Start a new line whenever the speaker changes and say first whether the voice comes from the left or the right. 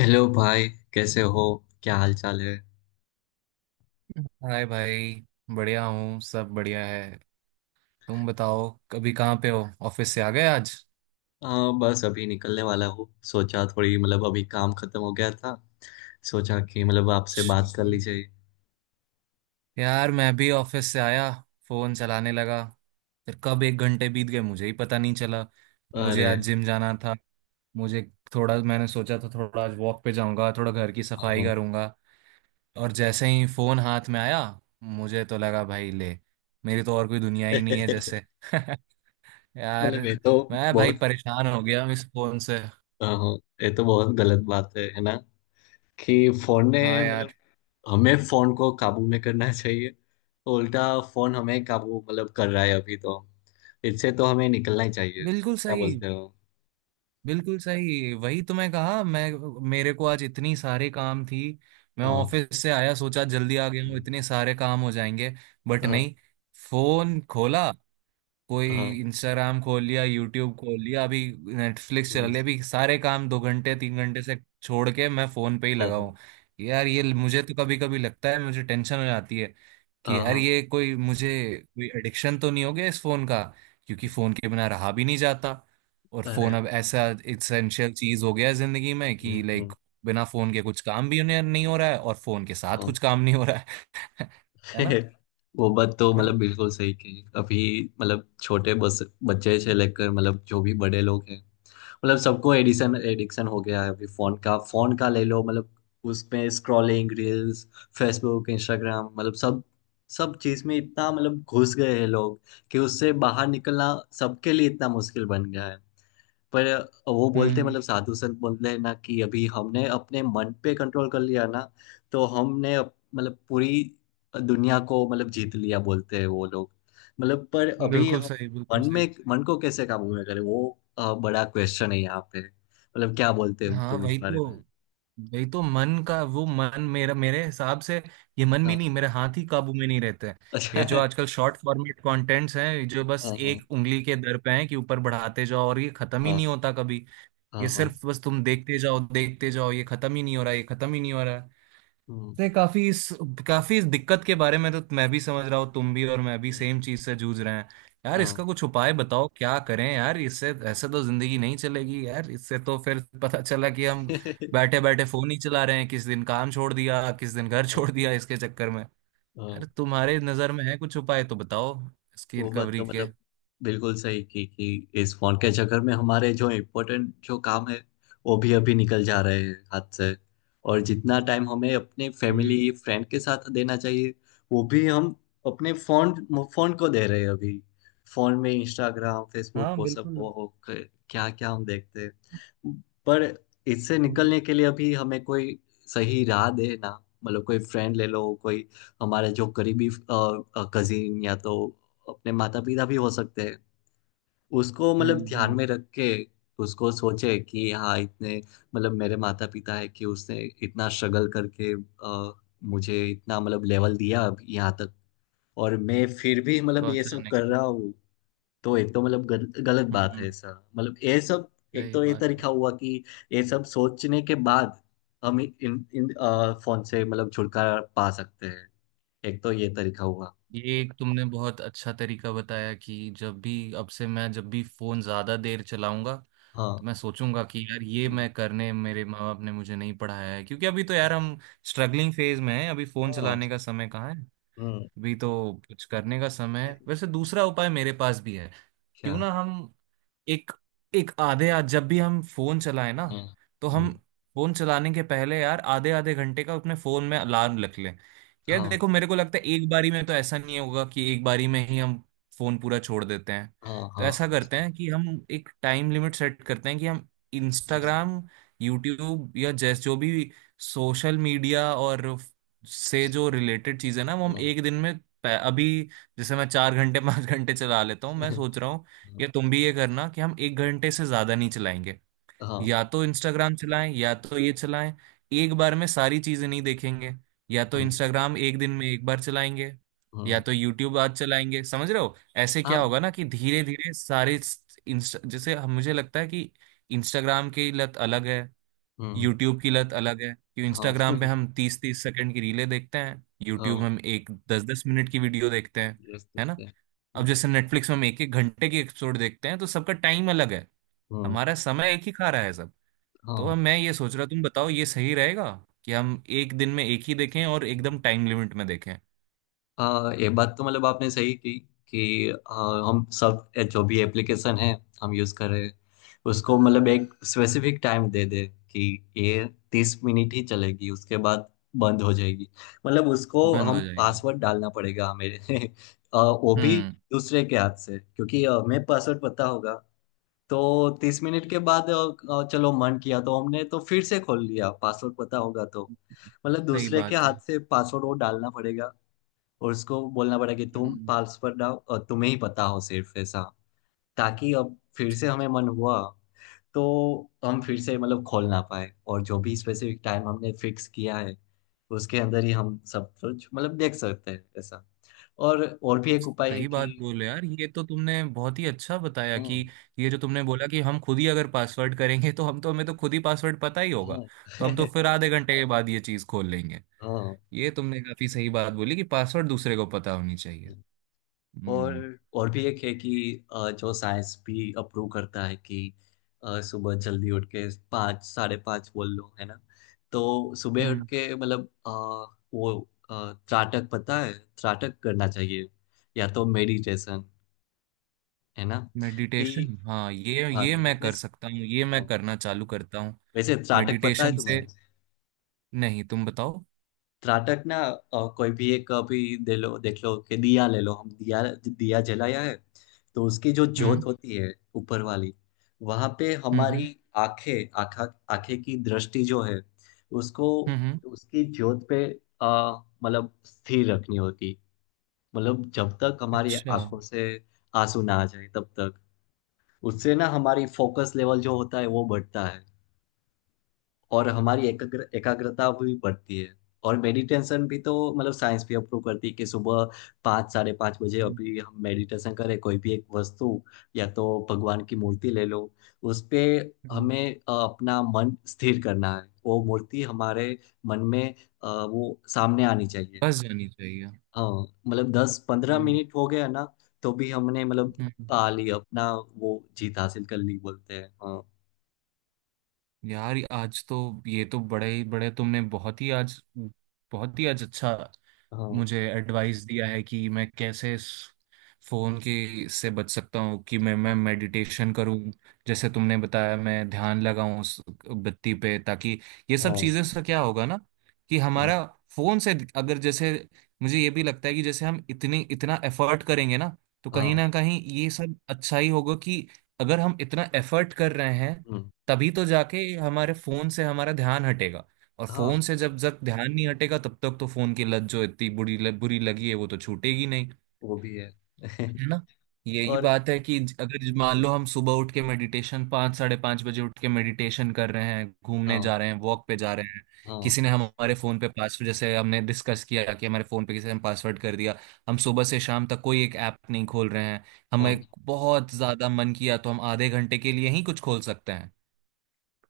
left: Hello भाई, कैसे हो? क्या हाल चाल है?
right: हाय भाई। बढ़िया हूँ, सब बढ़िया है। तुम बताओ, कभी कहाँ पे हो? ऑफिस से आ गए आज?
left: बस अभी निकलने वाला हूँ। सोचा थोड़ी अभी काम खत्म हो गया था, सोचा कि आपसे
right: जी।
left: बात कर ली जाए।
right: यार, मैं भी ऑफिस से आया, फोन चलाने लगा, फिर कब एक घंटे बीत गए मुझे ही पता नहीं चला। मुझे
left: अरे
right: आज जिम जाना था। मुझे थोड़ा मैंने सोचा था, थोड़ा आज वॉक पे जाऊंगा, थोड़ा घर की सफाई
left: हाँ।
right: करूंगा। और जैसे ही फोन हाथ में आया, मुझे तो लगा भाई ले, मेरी तो और कोई दुनिया ही नहीं है जैसे। यार,
left: मतलब ये तो
right: मैं भाई
left: बहुत
right: परेशान हो गया इस फोन से।
left: हाँ, ये तो बहुत गलत बात है ना? कि फोन
right: हाँ
left: ने
right: यार।
left: हमें फोन को काबू में करना चाहिए, उल्टा फोन हमें काबू कर रहा है अभी तो। इससे तो हमें निकलना ही चाहिए,
right: बिल्कुल
left: क्या
right: सही,
left: बोलते हो?
right: बिल्कुल सही, वही तो मैं कहा। मैं मेरे को आज इतनी सारे काम थी। मैं
left: हाँ।
right: ऑफिस से आया, सोचा जल्दी आ गया हूँ, इतने सारे काम हो जाएंगे। बट
left: हाँ।
right: नहीं। फोन खोला, कोई
left: हाँ।
right: इंस्टाग्राम खोल लिया, यूट्यूब खोल लिया, अभी नेटफ्लिक्स चला लिया, अभी सारे काम 2 घंटे 3 घंटे से छोड़ के मैं फोन पे ही
left: हाँ,
right: लगा
left: हाँ,
right: हूँ। यार, ये मुझे तो कभी कभी लगता है, मुझे टेंशन हो जाती है कि यार,
left: हाँ।
right: ये कोई एडिक्शन तो नहीं हो गया इस फोन का। क्योंकि फोन के बिना रहा भी नहीं जाता, और फोन
left: अरे
right: अब ऐसा इसेंशियल चीज हो गया है जिंदगी में, कि
left: नहीं
right: लाइक
left: हूँ,
right: बिना फोन के कुछ काम भी नहीं नहीं हो रहा है, और फोन के साथ
left: हाँ।
right: कुछ काम नहीं हो रहा है। है ना?
left: वो बात तो
right: और-
left: बिल्कुल सही कही अभी। मतलब छोटे बस बच्चे से लेकर जो भी बड़े लोग हैं, सबको एडिशन एडिक्शन हो गया है अभी फोन का। ले लो उसमें स्क्रॉलिंग, रील्स, फेसबुक, इंस्टाग्राम, सब, चीज में इतना घुस गए हैं लोग कि उससे बाहर निकलना सबके लिए इतना मुश्किल बन गया है। पर वो बोलते
right: हम्म।
left: साधु संत बोलते हैं ना, कि अभी हमने अपने मन पे कंट्रोल कर लिया ना, तो हमने पूरी दुनिया को जीत लिया, बोलते हैं वो लोग। पर अभी
right: बिल्कुल
left: हम
right: सही, बिल्कुल सही।
left: मन को कैसे काबू में करें, वो बड़ा क्वेश्चन है यहाँ पे। क्या बोलते हो
right: हाँ,
left: तुम इस
right: वही
left: बारे
right: तो
left: में?
right: वही तो मन का, वो मन मेरा, मेरे हिसाब से ये मन भी
left: हाँ।
right: नहीं, मेरे हाथ ही काबू में नहीं रहते हैं।
left: अच्छा।
right: ये जो आजकल शॉर्ट फॉर्मेट कंटेंट्स हैं, जो बस
left: हाँ। हाँ।
right: एक उंगली के दर पे हैं कि ऊपर बढ़ाते जाओ और ये खत्म ही नहीं
left: हाँ।
right: होता कभी।
left: हाँ।
right: ये
left: हाँ।
right: सिर्फ बस तुम देखते जाओ, देखते जाओ, ये खत्म ही नहीं हो रहा, ये खत्म ही नहीं हो रहा।
left: हम्म,
right: नहीं, काफी इस दिक्कत के बारे में तो मैं भी समझ रहा हूँ, तुम भी और मैं भी
left: हम्म,
right: सेम चीज से जूझ रहे हैं। यार,
left: हाँ।
right: इसका कुछ उपाय बताओ, क्या करें यार, इससे ऐसे तो जिंदगी नहीं चलेगी यार, इससे तो फिर पता चला कि हम बैठे बैठे फोन ही चला रहे हैं, किस दिन काम छोड़ दिया, किस दिन घर
left: हाँ।
right: छोड़ दिया इसके चक्कर में।
left: हाँ।
right: यार, तुम्हारे नजर में है कुछ उपाय तो बताओ इसकी
left: वो बात
right: रिकवरी
left: तो
right: के।
left: बिल्कुल सही की कि इस फोन के चक्कर में हमारे जो इम्पोर्टेंट जो काम है, वो भी अभी निकल जा रहे हैं हाथ से। और जितना टाइम हमें अपने
right: हम्म।
left: फैमिली फ्रेंड के साथ देना चाहिए, वो भी हम अपने फोन फोन को दे रहे हैं अभी। फोन में इंस्टाग्राम, फेसबुक,
right: हाँ,
left: वो सब, ओ
right: बिल्कुल।
left: हो, क्या क्या हम देखते हैं। पर इससे
right: हम्म।
left: निकलने के लिए अभी हमें कोई सही राह दे ना। कोई फ्रेंड ले लो, कोई हमारे जो करीबी कजिन, या तो अपने माता पिता भी हो सकते हैं। उसको
right: हम्म।
left: ध्यान
right: हम्म।
left: में रख के उसको सोचे कि हाँ, इतने मेरे माता पिता है कि उसने इतना स्ट्रगल करके मुझे इतना लेवल दिया अब यहाँ तक, और मैं फिर भी ये सब
right: पहुंचाने
left: कर
right: को।
left: रहा हूँ। तो एक तो गलत बात है
right: हम्म।
left: ऐसा, ये सब। एक
right: सही
left: तो ये
right: बात।
left: तरीका हुआ कि ये सब सोचने के बाद हम इन इन अ, फोन से छुटकारा पा सकते हैं। एक तो ये तरीका हुआ।
right: ये एक तुमने बहुत अच्छा तरीका बताया कि जब भी अब से, मैं जब भी फोन ज्यादा देर चलाऊंगा,
left: हाँ।
right: तो मैं सोचूंगा कि यार, ये
left: हम्म।
right: मैं करने मेरे माँ बाप ने मुझे नहीं पढ़ाया है। क्योंकि अभी तो यार,
left: हाँ।
right: हम स्ट्रगलिंग फेज में हैं, अभी फोन
left: हाँ।
right: चलाने का समय कहाँ है।
left: हम्म।
right: अभी तो कुछ करने का समय है। वैसे दूसरा उपाय मेरे पास भी है। क्यों
left: क्या?
right: ना हम एक एक आधे आ जब भी हम फोन चलाएं ना,
left: हाँ।
right: तो
left: हम्म।
right: हम फोन चलाने के पहले यार आधे आधे घंटे का अपने फोन में अलार्म रख लें। यार
left: हाँ।
right: देखो, मेरे को लगता है एक बारी में तो ऐसा नहीं होगा कि एक बारी में ही हम फोन पूरा छोड़ देते हैं।
left: हाँ।
right: तो
left: हाँ।
right: ऐसा करते हैं कि हम एक टाइम लिमिट सेट करते हैं कि हम
left: हम्म।
right: इंस्टाग्राम, यूट्यूब या जैस जो भी सोशल मीडिया, और से जो रिलेटेड चीज़ है ना, वो हम
left: हाँ।
right: एक दिन में अभी, जैसे मैं 4 घंटे 5 घंटे चला लेता हूँ, मैं सोच रहा हूँ या तुम भी ये करना कि हम एक घंटे से ज्यादा नहीं चलाएंगे।
left: हाँ।
right: या तो इंस्टाग्राम चलाएं या तो ये चलाएं, एक बार में सारी चीजें नहीं देखेंगे। या तो
left: हम्म।
right: इंस्टाग्राम एक दिन में एक बार चलाएंगे,
left: हम्म।
right: या तो यूट्यूब आज चलाएंगे, समझ रहे हो? ऐसे क्या
left: हाँ।
right: होगा ना कि धीरे धीरे सारे मुझे लगता है कि इंस्टाग्राम की लत अलग है,
left: हम्म।
right: यूट्यूब की लत अलग है। कि
left: हाँ।
right: इंस्टाग्राम पे हम 30-30 सेकंड की रीलें देखते हैं, यूट्यूब
left: हाँ,
right: हम एक 10-10 मिनट की वीडियो देखते हैं।
left: yes,
right: है
left: ठीक
right: ना?
left: है।
right: अब
left: हम्म।
right: जैसे नेटफ्लिक्स में हम एक एक घंटे की एपिसोड देखते हैं, तो सबका टाइम अलग है।
left: हम्म।
right: हमारा समय एक ही खा रहा है सब। तो
left: हाँ।
right: अब मैं ये सोच रहा, तुम बताओ ये सही रहेगा कि हम एक दिन में एक ही देखें और एकदम टाइम लिमिट में देखें?
left: ये बात तो आपने सही की कि हम सब जो भी एप्लीकेशन है हम यूज़ कर रहे हैं, उसको एक स्पेसिफिक टाइम दे दे कि ये 30 मिनट ही चलेगी, उसके बाद बंद हो जाएगी। उसको
right: बंद
left: हम
right: हो जाएगी।
left: पासवर्ड डालना पड़ेगा हमें। वो भी
right: हम्म।
left: दूसरे के हाथ से, क्योंकि हमें पासवर्ड पता होगा तो तीस मिनट के बाद आ, आ, चलो, मन किया तो हमने तो फिर से खोल लिया, पासवर्ड पता होगा तो।
right: सही
left: दूसरे के
right: बात
left: हाथ
right: है।
left: से पासवर्ड वो डालना पड़ेगा, और उसको बोलना पड़ा कि तुम
right: हम्म।
left: पल्स पर डालो और तुम्हें ही पता हो सिर्फ, ऐसा, ताकि अब फिर से हमें मन हुआ तो हम फिर से खोल ना पाए, और जो भी स्पेसिफिक टाइम हमने फिक्स किया है उसके अंदर ही हम सब कुछ देख सकते हैं, ऐसा। और भी एक उपाय है
right: सही बात
left: कि,
right: बोले यार, ये तो तुमने बहुत ही अच्छा बताया कि
left: हाँ।
right: ये जो तुमने बोला कि हम खुद ही अगर पासवर्ड करेंगे, तो हम तो हमें तो खुद ही पासवर्ड पता ही होगा,
left: हाँ।
right: तो हम तो फिर आधे घंटे के बाद ये चीज़ खोल लेंगे। ये तुमने काफी सही बात बोली कि पासवर्ड दूसरे को पता होनी चाहिए।
left: हाँ।
right: हम्म।
left: और और भी एक है कि जो साइंस भी अप्रूव करता है कि सुबह जल्दी उठ के 5, साढ़े 5 बोल लो, है ना। तो सुबह उठ
right: हम्म।
left: के वो त्राटक पता है, त्राटक करना चाहिए या तो मेडिटेशन, है ना। कि
right: मेडिटेशन, हाँ, ये
left: हाँ,
right: ये मैं कर
left: मेडिटेशन।
right: सकता हूँ, ये मैं करना चालू करता हूँ।
left: वैसे त्राटक पता है
right: मेडिटेशन से?
left: तुम्हें?
right: नहीं, तुम बताओ।
left: त्राटक ना, कोई भी एक अभी दे लो, देख लो कि दिया ले लो, हम दिया, दिया जलाया है, तो उसकी जो ज्योत
right: हम्म।
left: होती है ऊपर वाली, वहां पे
right: हम्म।
left: हमारी
right: हम्म।
left: आंखें आंखा आंखें की दृष्टि जो है उसको,
right: हम्म। हम्म।
left: उसकी ज्योत पे स्थिर रखनी होती। जब तक हमारी
right: अच्छा।
left: आंखों
right: हम्म।
left: से आंसू ना आ जाए तब तक, उससे ना हमारी फोकस लेवल जो होता है वो बढ़ता है, और हमारी एकाग्रता भी बढ़ती है। और मेडिटेशन भी तो, साइंस भी अप्रूव करती है कि सुबह 5, साढ़े 5 बजे अभी हम मेडिटेशन करें। कोई भी एक वस्तु या तो भगवान की मूर्ति ले लो, उस पे
right: हम्म।
left: हमें अपना मन स्थिर करना है। वो मूर्ति हमारे मन में वो सामने आनी चाहिए।
right: बस जानी चाहिए।
left: हाँ, दस पंद्रह
right: हम्म।
left: मिनट हो गया ना, तो भी हमने
right: हम्म।
left: पा ली अपना वो, जीत हासिल कर ली, बोलते हैं। हाँ।
right: यार आज तो, ये तो बड़े ही बड़े तुमने बहुत ही आज, बहुत ही आज अच्छा
left: हाँ।
right: मुझे एडवाइस दिया है कि मैं कैसे इस फोन की से बच सकता हूँ, कि मैं
left: हाँ।
right: मेडिटेशन करूँ, जैसे तुमने बताया मैं ध्यान लगाऊं उस बत्ती पे, ताकि ये सब
left: हाँ।
right: चीज़ें से क्या होगा ना कि
left: हम्म।
right: हमारा फोन से अगर, जैसे मुझे ये भी लगता है कि जैसे हम इतनी इतना एफर्ट करेंगे ना, तो कहीं
left: हाँ।
right: ना कहीं ये सब अच्छा ही होगा कि अगर हम इतना एफर्ट कर रहे हैं,
left: हम्म।
right: तभी तो जाके हमारे फोन से हमारा ध्यान हटेगा। और
left: हाँ।
right: फोन से जब तक ध्यान नहीं हटेगा, तब तक तो फोन की लत जो इतनी बुरी लगी है, वो तो छूटेगी नहीं।
left: वो भी है।
right: है ना? यही
left: और
right: बात है कि अगर मान
left: हम्म।
right: लो हम सुबह उठ के मेडिटेशन, 5, 5:30 बजे उठ के मेडिटेशन कर रहे हैं, घूमने
left: हाँ।
right: जा रहे हैं, वॉक पे जा रहे हैं,
left: हाँ।
right: किसी ने हमारे फोन पे पासवर्ड, जैसे हमने डिस्कस किया कि हमारे फोन पे किसी ने पासवर्ड कर दिया, हम सुबह से शाम तक कोई एक ऐप नहीं खोल रहे हैं,
left: हाँ।
right: हमें बहुत ज्यादा मन किया तो हम आधे घंटे के लिए ही कुछ खोल सकते हैं।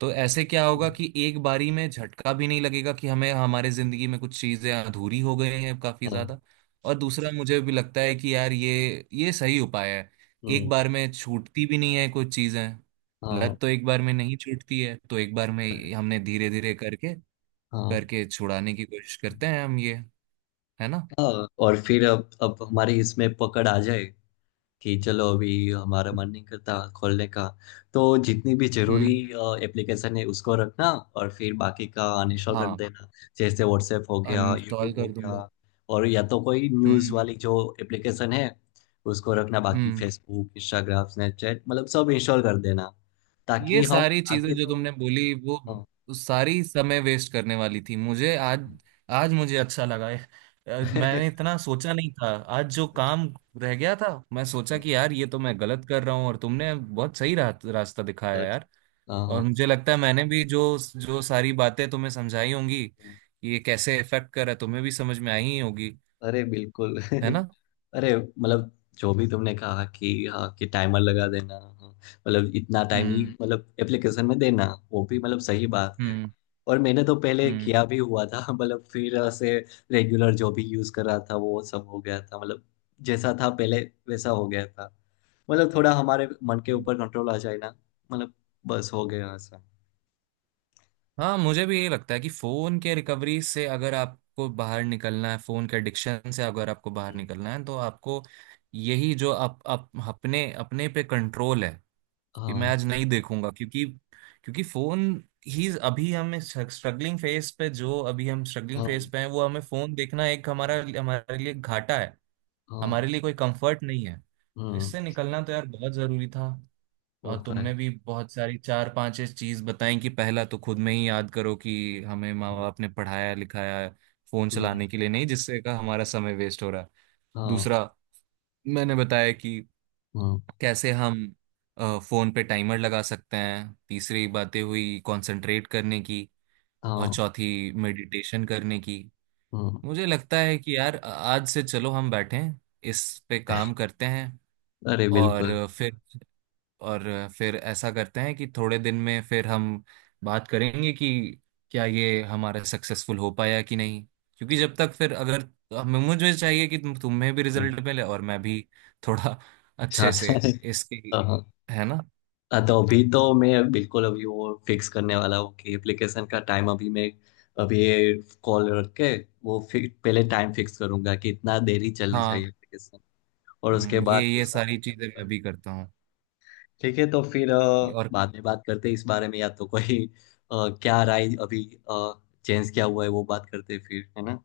right: तो ऐसे क्या होगा
left: हम्म।
right: कि एक बारी में झटका भी नहीं लगेगा कि हमें हमारे जिंदगी में कुछ चीजें अधूरी हो गई हैं काफी
left: हाँ।
right: ज्यादा। और दूसरा मुझे भी लगता है कि यार, ये सही उपाय है। एक
left: हम्म।
right: बार में छूटती भी नहीं है कुछ चीजें,
left: हाँ।
right: लत तो एक बार में नहीं छूटती है, तो एक बार में हमने धीरे धीरे करके
left: हाँ। हाँ।
right: करके छुड़ाने की कोशिश करते हैं हम ये। है ना?
left: हाँ, और फिर अब हमारी इसमें पकड़ आ जाए कि चलो, अभी हमारा मन नहीं करता खोलने का, तो जितनी भी जरूरी
right: हम्म।
left: एप्लीकेशन है उसको रखना, और फिर बाकी का अनइंस्टॉल कर
right: हाँ।
left: देना। जैसे व्हाट्सएप हो गया,
right: अनइंस्टॉल
left: यूट्यूब हो
right: कर दूंगा।
left: गया, और या तो कोई न्यूज़
right: हम्म।
left: वाली जो एप्लीकेशन है उसको रखना, बाकी
right: हम्म।
left: फेसबुक, इंस्टाग्राम, स्नैपचैट, सब इंस्टॉल कर देना, ताकि
right: ये
left: हम
right: सारी
left: आगे
right: चीजें जो
left: तो,
right: तुमने बोली वो
left: हाँ।
right: सारी समय वेस्ट करने वाली थी, मुझे आज आज मुझे अच्छा लगा है।
left: अच्छा।
right: मैंने इतना सोचा नहीं था। आज जो काम रह गया था, मैं सोचा
left: हाँ,
right: कि
left: हाँ,
right: यार ये तो मैं गलत कर रहा हूँ, और तुमने बहुत सही रास्ता दिखाया
left: अच्छा।
right: यार।
left: हाँ,
right: और
left: हाँ,
right: मुझे लगता है मैंने भी जो जो सारी बातें तुम्हें समझाई होंगी
left: हाँ।
right: कि ये कैसे इफेक्ट कर रहा है, तुम्हें भी समझ में आई ही होगी।
left: अरे बिल्कुल।
right: है ना?
left: अरे जो भी तुमने कहा कि हाँ, कि टाइमर लगा देना, हाँ, इतना टाइम ही
right: हम्म।
left: एप्लीकेशन में देना, वो भी सही बात है।
right: हम्म।
left: और मैंने तो पहले
right: हम्म।
left: किया भी हुआ था। फिर ऐसे रेगुलर जो भी यूज कर रहा था वो सब हो गया था, जैसा था पहले वैसा हो गया था। थोड़ा हमारे मन के
right: हम्म।
left: ऊपर कंट्रोल आ जाए ना, मतलब बस हो गया ऐसा।
right: हाँ, मुझे भी ये लगता है कि फोन के रिकवरी से अगर आपको बाहर निकलना है, फोन के एडिक्शन से अगर आपको बाहर निकलना है, तो आपको यही, जो आप अपने अपने पे कंट्रोल है, कि मैं
left: हाँ।
right: आज नहीं देखूंगा, क्योंकि क्योंकि फोन ही, अभी हम स्ट्रगलिंग फेज पे, जो अभी हम स्ट्रगलिंग
left: हाँ।
right: फेज पे हैं, वो हमें फोन देखना एक हमारा हमारे लिए घाटा है, हमारे
left: हाँ।
right: लिए कोई कंफर्ट नहीं है, तो
left: हम्म।
right: इससे निकलना तो यार बहुत जरूरी था।
left: वो
right: और
left: तो है।
right: तुमने भी बहुत सारी 4-5 चीज बताई कि पहला तो खुद में ही याद करो कि हमें माँ
left: हाँ।
right: बाप ने पढ़ाया लिखाया, फोन
left: हम्म।
right: चलाने के लिए नहीं, जिससे का हमारा समय वेस्ट हो रहा है।
left: हाँ।
right: दूसरा, मैंने बताया कि
left: हम्म।
right: कैसे हम फोन पे टाइमर लगा सकते हैं। तीसरी बातें हुई कंसंट्रेट करने की, और
left: हाँ।
right: चौथी मेडिटेशन करने की।
left: हम्म।
right: मुझे लगता है कि यार आज से चलो हम बैठें, इस पे काम करते हैं।
left: अरे बिल्कुल।
right: और फिर और फिर ऐसा करते हैं कि थोड़े दिन में फिर हम बात करेंगे कि क्या ये हमारा सक्सेसफुल हो पाया कि नहीं। क्योंकि जब तक फिर अगर हमें मुझे चाहिए कि तुम्हें भी
left: हम्म,
right: रिजल्ट मिले और मैं भी थोड़ा अच्छे
left: चाहता
right: से
left: है।
right: इसकी।
left: हाँ, हाँ,
right: है ना?
left: तो अभी तो मैं बिल्कुल अभी वो फिक्स करने वाला हूँ कि एप्लीकेशन का टाइम अभी मैं, अभी ये कॉल रख के, वो फिर पहले टाइम फिक्स करूंगा कि इतना देरी चलनी
right: हाँ।
left: चाहिए एप्लीकेशन, और उसके बाद
right: ये
left: दूसरा काम
right: सारी चीजें मैं
left: करूंगा।
right: भी करता हूँ।
left: ठीक है, तो फिर
right: और
left: बाद में बात करते हैं इस बारे में, या तो कोई क्या राय अभी, चेंज क्या हुआ है, वो बात करते हैं फिर, है ना।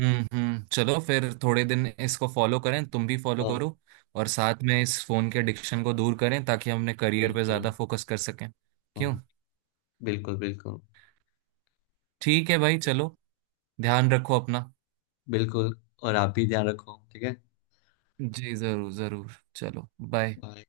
right: हम्म। हम्म। चलो, फिर थोड़े दिन इसको फॉलो करें, तुम भी फॉलो
left: हाँ।
right: करो, और साथ में इस फोन के एडिक्शन को दूर करें, ताकि हम अपने करियर पे
left: बिल्कुल।
right: ज्यादा फोकस कर सकें। क्यों?
left: हाँ। बिल्कुल, बिल्कुल।
right: ठीक है भाई, चलो, ध्यान रखो अपना।
left: बिल्कुल। और आप भी ध्यान रखो, ठीक है।
right: जी, जरूर जरूर, चलो। बाय।
left: बाय।